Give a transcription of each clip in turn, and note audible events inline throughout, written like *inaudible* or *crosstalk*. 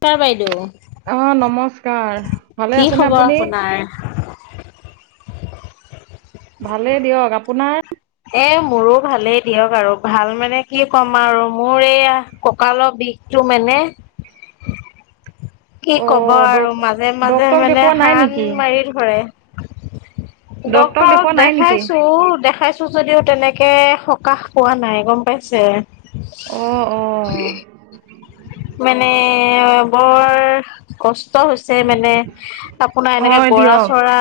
ছ বাইদেউ। অ নমস্কাৰ ভালে কি আছেনে খবৰ আপুনি। আপোনাৰ? *unintelligible* *inaudible* ভালে দিয়ক আপোনাৰ। এ মোৰো ভালেই দিয়ক আৰু ভাল মানে কি কম আৰু মোৰ এইয়া ককাল টো মে *unintelligible* *inaudible* কি অ কব আৰু ডক মাজে মাজে ডক্তৰক মানে দেখুওৱা নাই হান নেকি মাৰি ধৰে। ডক্তৰক দেখুওৱা নাই নেকি দেখাইছো দেখাইছো যদিও তেনেকে। সকাহ পোৱা নাই গম পাইছে। অ অ মানে বৰ কষ্ট। হৈছে মানে, আপোনাৰ এনেকে হয় গৰা দিয়ক চৰা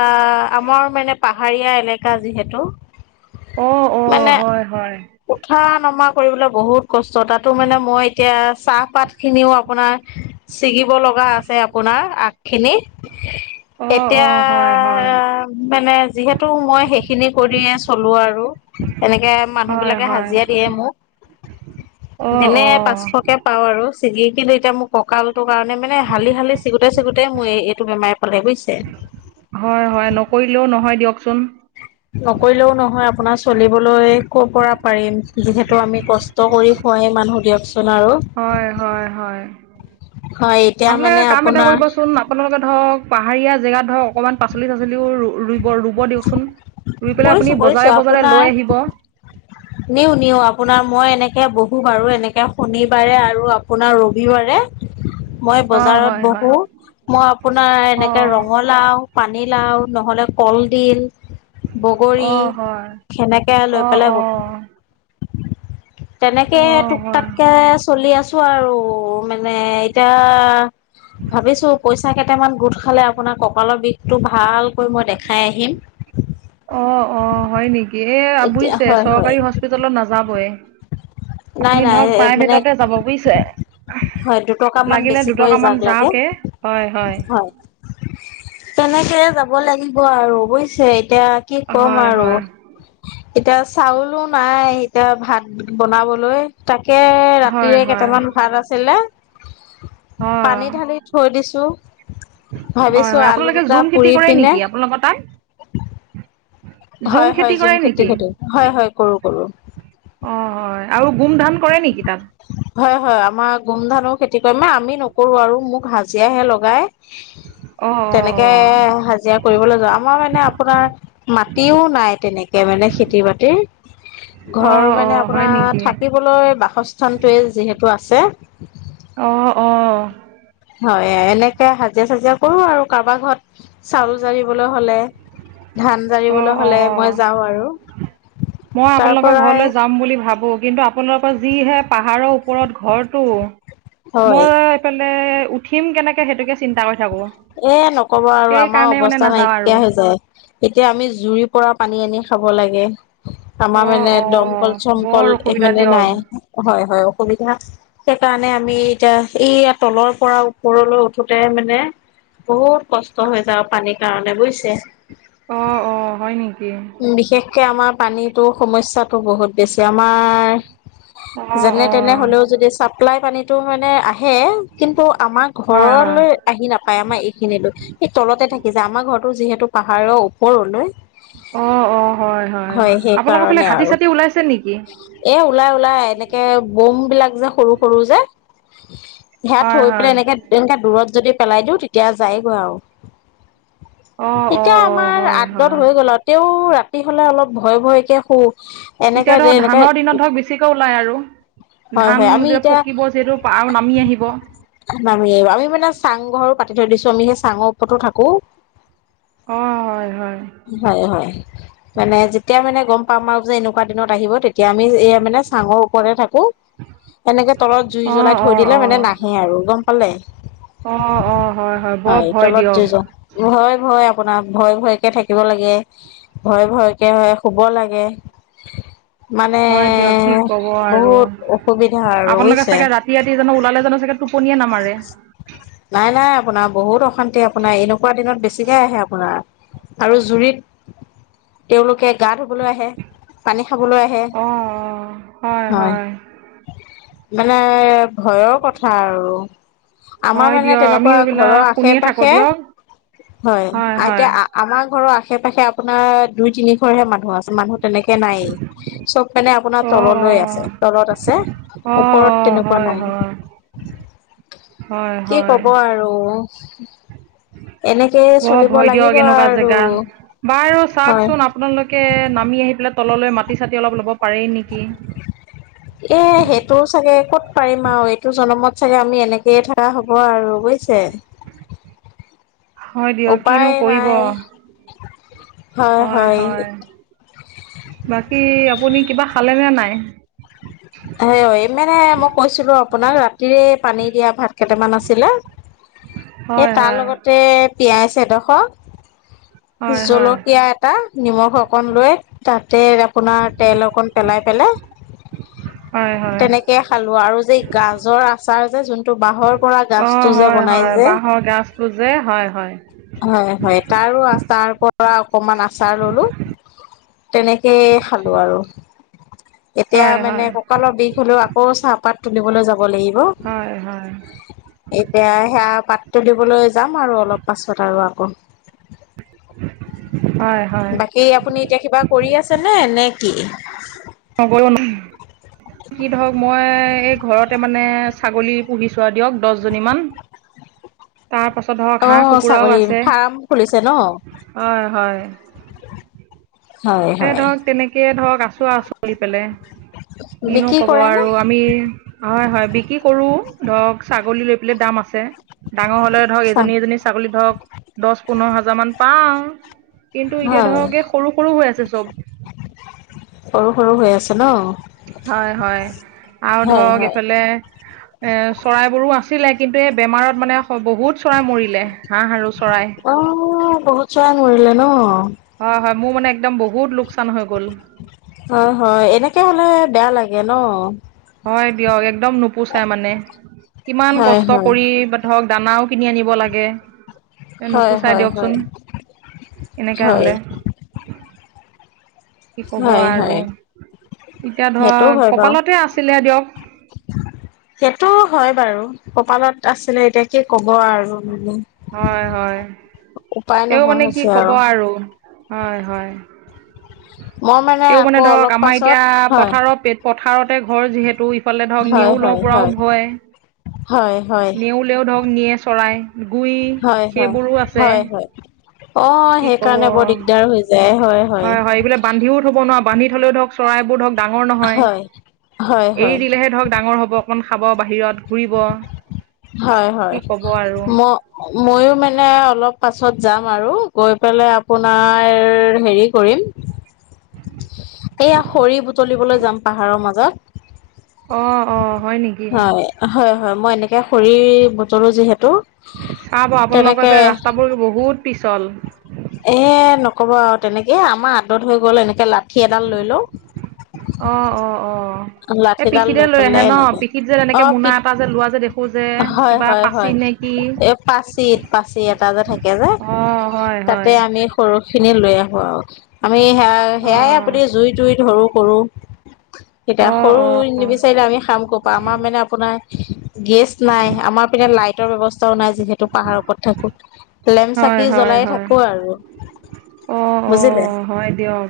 আমাৰ মানে পাহাৰীয়া এলেকা। যিহেতু। অ অ মানে হয় হয়। উঠা নমা কৰিবলৈ বহুত কষ্ট তাতো মানে মই এতিয়া চাহপাত খিনিও আপোনাৰ ছিগিব লগা আছে আপোনাৰ আগ খিনি। অ অ এতিয়া হয় হয় মানে যিহেতু মই শেষ খিনি কৰিয়ে চলো আৰু, এনেকে মানুহ হয় বিলাকে হয় হাজিৰা দিয়ে মোক। অ এনে অ পাঁচশকে পাও আৰু ছিগি কিনে এতিয়া মোৰ ককাল তটো কাৰণে মানে হালি হালি চিগুতে চিগুতে মই এইটো বেমাৰে পালে বুজিছে। হয় হয় নকৰিলেও। চ। নকৰিলেও নহয় আপোনাৰ চলিবলৈ ক'ৰ পৰা হয়ে মানুহ দিয়কোন। হয় হয় হয়। হয় এতিয়া মানে আপোনালোকে কাম এটা আপোনাৰ কৰিবচোন আপোনালোকে ধৰক পাহাৰীয়া জেগাত। অকণমান পালিাচলিও ৰুই। ৰুব দিয়কচোন ৰুই পেলাই কৰিছো আপুনি বজাৰে বজাৰে লৈ আহিব। নিওঁ নিও আপোনাৰ মই এনেকে ব। বাৰু এনেকে শনিবাৰে আৰু আপোনাৰ ৰবিবাৰে মই অঁ বজাৰত হয় হয় বহো। মই আপোনাৰ এনেকে অঁ ৰঙলাও, পানী লাও, নহ'লে কল, দিল। বগৰী, অঁ হয় সেনেকে লৈ অঁ পেলাই বু। অঁ তেনেকে অঁ হয় টোকটাককে চলি আছো আৰু। মানে এতিয়া ভাবিছো পইচা ক কেইটামান গোট খালে আপোনাৰ কঁকালৰ বিষটো ভালকৈ মই দেখাই আহিম। অ অ হয় নেকি এ এতিয়া বুজিছে হয় হয় চৰকাৰী হস্পিতালত নাযাবয়। নাই আপুনি নাই ধৰক প্ৰাই মানে ভেটতে যাব বুজিছে। হয় দুটকামান লাগিলে বেছিকৈ যাক দুটকামান লাগে যাওকে হয় হয়। তেনেকেয়ে যাব। লাগিব আৰু বুজছে এতিয়া কি ক'ম হয় আৰু হয় এতিয়া চাউলো। নাই এতিয়া ভাত বনাবলৈ তাক তে হয় ৰাতিৰে হয় কেইটামান ভাত আছিলে। অঁ পানী ঢালি থৈ দিছোঁ। হয় ভাবিছো হয় আলু আপোনালোকে দুটা জুম খেতি পুৰি কৰে পিনে। নেকি আপোনালোকৰ তাত ঝুম হয় হয় জুম, কৰে খেতি নেকি খেতি হয়, হয় কৰো কৰো। অ হয় আৰু গুম ধান কৰে নেকি তাত। হয় হয় আমাৰ গোমধানৰ খেতি কৰিমে আমি নকৰোঁ আৰু মোক হাজিৰা হে লগাই। অ অ তেনেকে হাজিৰা কৰিবলৈ যোৱা আমাৰ মানে আপোনাৰ মাটিও নাই তেনেকে মানে। খেতি বাতিৰ অ অ ঘৰ অ মানে হয় আপোনাৰ নেকি থা বাসস্থানটোৱেই যিহেতু আছে। আহ আহ হয় এনেকে হাজিৰা চাজিৰা কৰো আৰু কাৰোবাৰ ঘৰত চাউল জাৰিবলৈ হলে, ধান অ জাৰিবলৈ অ হ'লে মই যাওঁ আৰু। মই তাৰ আপোনালোকৰ পৰাই ঘৰলৈ যাম বুলি ভাবো। কিন্তু আপোনালোকৰ যিহে পাহাৰৰ ওপৰত ঘৰটো হয় মই উঠিম কেনেকে সেইটোকে চিন্তা কৰি থাকোঁ এ নকব। আৰু আমাৰ সেইকাৰণে মানে অৱস্থা নাযাওঁ নাইকিয় আৰু হৈ যায়, এতিয়া আমি জুৰিৰ পৰা পানী আনি খাব লাগে। অ আমাৰ মানে অ দমকল বৰ চমকল অসুবিধা মানে দিয়ক নাই হয় হয় অসুবিধা। সেইকাৰণে আমি এতিয়া এই তলৰ পৰা ওপৰলৈ উঠোতে মানে। বহুত কষ্ট হৈ যাওঁ পানীৰ কাৰণে বুজছে। অ অ হয় নেকি। উ বিশেষকে আমাৰ পানীতো সমস্যাটো বহুত বেছি আ আমাৰ অ যেনে অ তেনে হলেও যদি চাপ্লাই পানীটো মানে আহ। আহে কিন্তু আমাৰ হয় হয় ঘৰলৈ আহি নাপায় আমাৰ এইখিনিলৈ স তলতে থাকি যায় আমাৰ ঘৰ। টো যিহেতু পাহাৰৰ ওপৰলৈ। অঁ অঁ হয় সেই আপোনালোকৰ ফালে কাৰণে হাতী আৰু চাতি ওলাইছে নেকি এ ওলাই ওলাই এনেকে এ বম বিলাক যে সৰু সৰু যে। সেয়া হয় থৈ হয় পেলাই এনেকে এনেকে দূৰত যদি পেলাই দিওঁ তেতিয়া যায়গৈ আও। অঁ অঁ এতিয়া অঁ আমাৰ হয় হয় আগত হৈ গল তে ৰাতি হলে অলপ ভয় ভয়কে হু এতিয়া ধৰ ধানৰ দিনত ধৰক বেছিকে ওলাই আৰু। হয় হয় ধান আমি যেতিয়া এতিয়া পকিব সেইটো আৰু নামি আহিব। নামি আমি মানে চাং ঘৰো পাতি থৈ দিছো আমি সেই চাঙৰ ওপৰতো থাকো। অ হয় হয়। হয় হয় মানে যেতিয়া মানে গম পাম আৰু যে এনেকুৱা দিনত আহিব তেত- এতিয়া আমি এ মানে চাঙৰ ওপৰতে থাকো, এনেকে তলত জুই অঁ জ্বলাই থৈ অঁ দিলে মানে অঁ নাক। গম পালে, অঁ অঁ বৰ হয় ভয় তলত দিয়ক জুই যা ভয় ভয়। আপোনাৰ ভয় ভয়কে থাকিব লাগে, ভয় ভয়কে হয় শুব লাগে। মানে *inaudible* হয় দিয়ক কি কব আৰু বহুত অসুবিধা আৰু আপোনালোকে বুজিছে চাগে ৰাতি ৰাতি জানো ওলালে জানো চাগে। টোপনিয়ে নামাৰে। নাই নাই আপোনাৰ বহুত অশান্তি আপোনাৰ এনেকুৱা দিনত বেছিকৈ আহে আপোনা- আৰু জুৰিত, তেওঁলোকে গা ধুবলৈ আহে পানী। খাবলৈ আহে, হয়। মানে ভয়ৰ কথা আৰু। আমাৰ হয় মানে দিয়ক তেনেকুৱা আমিও ঘৰৰ এইবিলাক আশে শুনিয়ে থাকোঁ পাশে। দিয়ক হয় এতিয়া আমাৰ ঘৰৰ আ আশে পাশে আপোনাৰ দুই তিনি ঘৰহে মানুহ আছে মানুহ তেনেকে নায়েই চব মানে আপোনাৰ অঁ তললৈ অঁ আছে তলত আছে, অ', ওপৰত অ', তেনেকুৱা হয়, নাই। হয়, হয়। কি হয়, কব আৰু। এনেকে বৰ চলিব ভয় দিয়ক লাগিব এনেকুৱা আৰু। জেগাত। বাৰু হয় চাওকচোন আপোনালোকে নামি আহি পেলাই তললৈ মাটি চাতি অলপ লব। পাৰেই নেকি। এ সেইটোও চাগে। ক'ত পাৰিম আৰু এইটো জনমত চাগে আমি এনেকয়ে থকা হ'ব আৰু বুজিছে। হয় দিয়ক কিনো উপায় কৰিব। নাই হয় হয়। বাকী আপুনি কিবা খালেনে নে নাই? *unintelligible* সেয়ই মানে মই কৈছিলো আপোনাক ৰাতিৰে পানী দিয়া ভাত। কেইটামান আছিলে এই হয়, তাৰ হয়, লগতে পিঁয়াজ এডখ হয়, হয়, জলকীয়া এটা নিমখ অকন লৈ তাতে আপোনাৰ তেল অকণ পেলাই পেলে। হয়, হয়। তেনেকে খালো আৰু যে গাজৰ আচাৰ যে যোনটো বাহৰ পৰা অ', গাজটো যে হয়, বনাই হয়, যে বাঁহৰ গছ টোজে হয় হয় তাৰো আচাৰ পৰা অকমান আচাৰ ললো। তেনেকেই খালো আৰু এতিয়া হয়, মানে হয়, কঁকালৰ বিষ হলেও আকৌ চাহপাত তুলিবলে যাব লাগিব হয়, হয়, এতিয়া সেয়া পাতটো দিবলৈ যাম আৰু অলপ পাছত আৰু আকৌ। *inaudible* হয়, বাকী আপুনি এতিয়া কিবা কৰি আছে নে নেকি? *unintelligible* কি ধৰক মই এই ঘৰতে মানে ছাগলী পুহি চোৱা দিয়ক দহজনীমান *inaudible* তাৰপাছত ধৰক অ' হাঁহ কুকুৰাও ছাগলী আছে, ফাৰ্ম খুলিছে ন? হয় হয়। হয় এ হয়। ধৰক তেনেকে ধৰক আছো আৰু চলি পেলাই। কিনো বিক্ৰী কব কৰে নে? আৰু আমি হয় হয় বিক্ৰী কৰো ধৰক ছাগলী লৈ দাম আছে। ডাঙৰ হলে ধৰক চাহ এজনী এজনী ছাগলী ধৰক দহ পোন্ধৰ হাজাৰ মান পাওঁ। কিন্তু এতিয়া হয় ধৰকে সৰু সৰু হৈ আছে চব সৰু সৰু হৈ আছে ন? হয় হয় আৰু হয় ধৰক হয়। এইফালে এ চৰাই বোৰো আছে আছিলে কিন্তু এই বেমাৰত মানে বহুত চৰাই মৰিলে হাঁহ আৰু চৰাই অ' বহুত চৰাই মৰিলে ন? হয় হয় মোৰ মানে একদম বহুত লোকচান হৈ গ'ল অ হয় এনেকে হলে বেয়া লাগে ন হয় দিয়ক একদম নুপোচাই মানে কিমান হয় কষ্ট হয়। কৰি বা ধৰক দানাও কিনি আনিব লাগে। এ হয় নোপোচাই হয় হয় দিয়কচোন এনেকাে হয় হলে কি কব হয় আৰু হয় এতিয়া সেইটোও ধৰ হয় বাৰু। কপালতে আছিলে দিয়ক সেইটো হয় বাৰু কপালত আছিলে এতিয়া কি ক'ব আৰু মানে। হয় হয় উপায় এইও নোহোৱা মানে কি হৈছে কব আৰু হয় হয়। মই তেওঁ মানে আকৌ ধৰক অলপ আমাৰ পাছত এতিয়া হয় পথাৰৰ পেট পথাৰতে ঘৰ যিহেতু ইফালে ধৰক হয় নেওঁলৰ হয় হয় পৰাও ভয়। হয় হয় নেওলেও ধৰক নিয়ে চৰাই গুই হয় হয় সেইবোৰো আছে। হয় হয় অ কি কব সেইকাৰণে বৰ দিগদাৰ হৈ যায় হয় হয় এইবোলে বান্ধিও থব ন বান্ধি থ'লেও ধৰক চৰাইবোৰ ধৰক ডাঙৰ নহয় হয় হয় হয় এৰি দিলেহে ধৰক ডাঙৰ হ'ব। অকণমান খাব বাহিৰত ঘূৰিব হয় হয় কি ক'ব আৰু ম মইয়ো মানে অলপ পাছত যাম আৰু গৈ পেলাই আপোনাৰ হেৰি কৰিম, এয়া খৰি বুটলিবলৈ যাম পাহাৰৰ মাজত। অ অ হয় নেকি হয় হয় হয় মই এনেকে খৰি বুটলো যিহেতু চাব আপোনালোকৰফ তেনেকে ৰাস্তাবোৰ বহুত পিছল। এ নকব আৰু তেনেকে আমাৰ আদত হৈ গ'ল এনেকে লাঠি এডাল লৈ লও অ অ অ এ লাঠিডাল পিঠিতে লৈ আহে পেলাই ন এনেকে পিঠিত যে অ এনেকে মোনা পিত এটা যে লোৱা যে দেখো যে কিবা পাচি নে কি এ পাচিত পাচিত অ হয় হয়। তাতে আমি সৰুখিনি লৈ আহোঁ আৰু আমি সেয়া অ সেয়াই আপুনি জুই তুই ধৰোঁ কৰোঁ এতিয়া অ সৰু অ নিবিচাৰিলে আমি কাম কৰ পা আমাৰ মানে আপোনাৰ গেছ নাই আমাৰ পিনে লাইটৰ ব্যৱস্থাও নাই যিহেতু পাহাৰ ওপৰত থাকো লেম্প হয় চাকি হয় জ্বলাই থাকো। হয় আকৌ আৰু। অ অ বুজিলে হয় দিয়ক।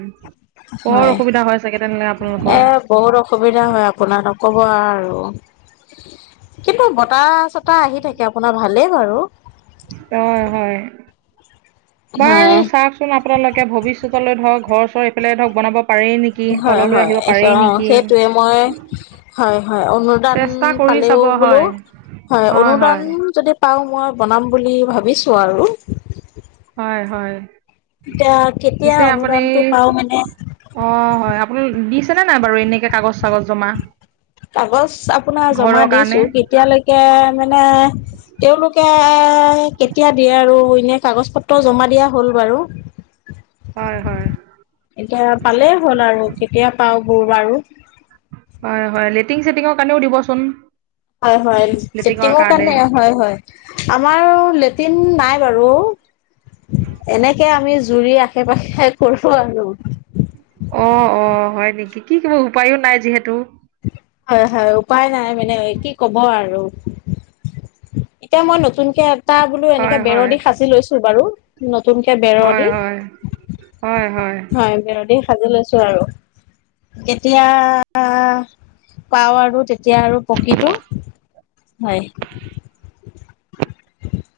বৰ হয় অসুবিধা হয় চাগে তেনেহ'লে আপোনালোকৰ এ বহুত অসুবিধা হয় আপোনাৰ ক'ব আৰু কিন্তু বতাহ চটাহ আহি থাকে আপোনাৰ ভালেই ব আৰু হয় হয়। বাৰু হয় চাওকচোন আপোনালোকে ভৱিষ্যতলৈ ধৰক ঘৰ চৰ এইফালাই ধৰক বনাব পাৰেই নেকি হয় তললৈ হয় আহিব অ পাৰেই নেকি সেইটোৱে মই হয় হয় অনুদান চেষ্টা কৰি পালেও চাব বোলো হয় হয় অনুদান যদি পাওঁ মই বনাম বুলি ভাবিছো আৰু। হয় হয় এতিয়া কেতিয়া পিছে আপুনি অনুদানটো পাওঁ মানে অ হয় আপোনাৰ দি নে নাই বাৰু এনেকে কাগজ চাগজ জমা। কাগজ আপোনাৰ ঘৰৰ জমা কাৰণে দিছো কেতিয়ালৈকে মানে তেওঁলোকে কেতিয়া দিয়ে আৰু এনে কাগজ পত্ৰ জমা দিয়া হ'ল বাৰু। হয় হয়। এতিয়া পালেই হ'ল আৰু কেতিয়া পাও বুৰ বাৰু। হয়, হয়। লেট্ৰিং চেটিঙৰ কাৰণেও দিবচোন। হয়, হয়। লেট্ৰিনৰ কাৰণে। হয়, হয়। আমাৰো লেট্ৰিন নাই আৰু এনেকে আমি জু জুৰি আশে পাশে কৰো আৰু। অ-অ হয় নেকি? কি কৰিব উপায়ো নাই যিহেতু। হয়, হয়। উপায় নাই মানে, কি কব আৰু। এতিয়া মই নতুনকে এটা বোলো এনেকে হয় বেৰৰ হয় দি সাজি লৈছো বাৰু নতুনকে বেৰৰ হয় দি, হয় হয় বেৰৰ দি। সাজি লৈছো আৰু কেতিয়া পাওঁ আৰু তেতিয়া আৰু পকো, হয়। *inaudible*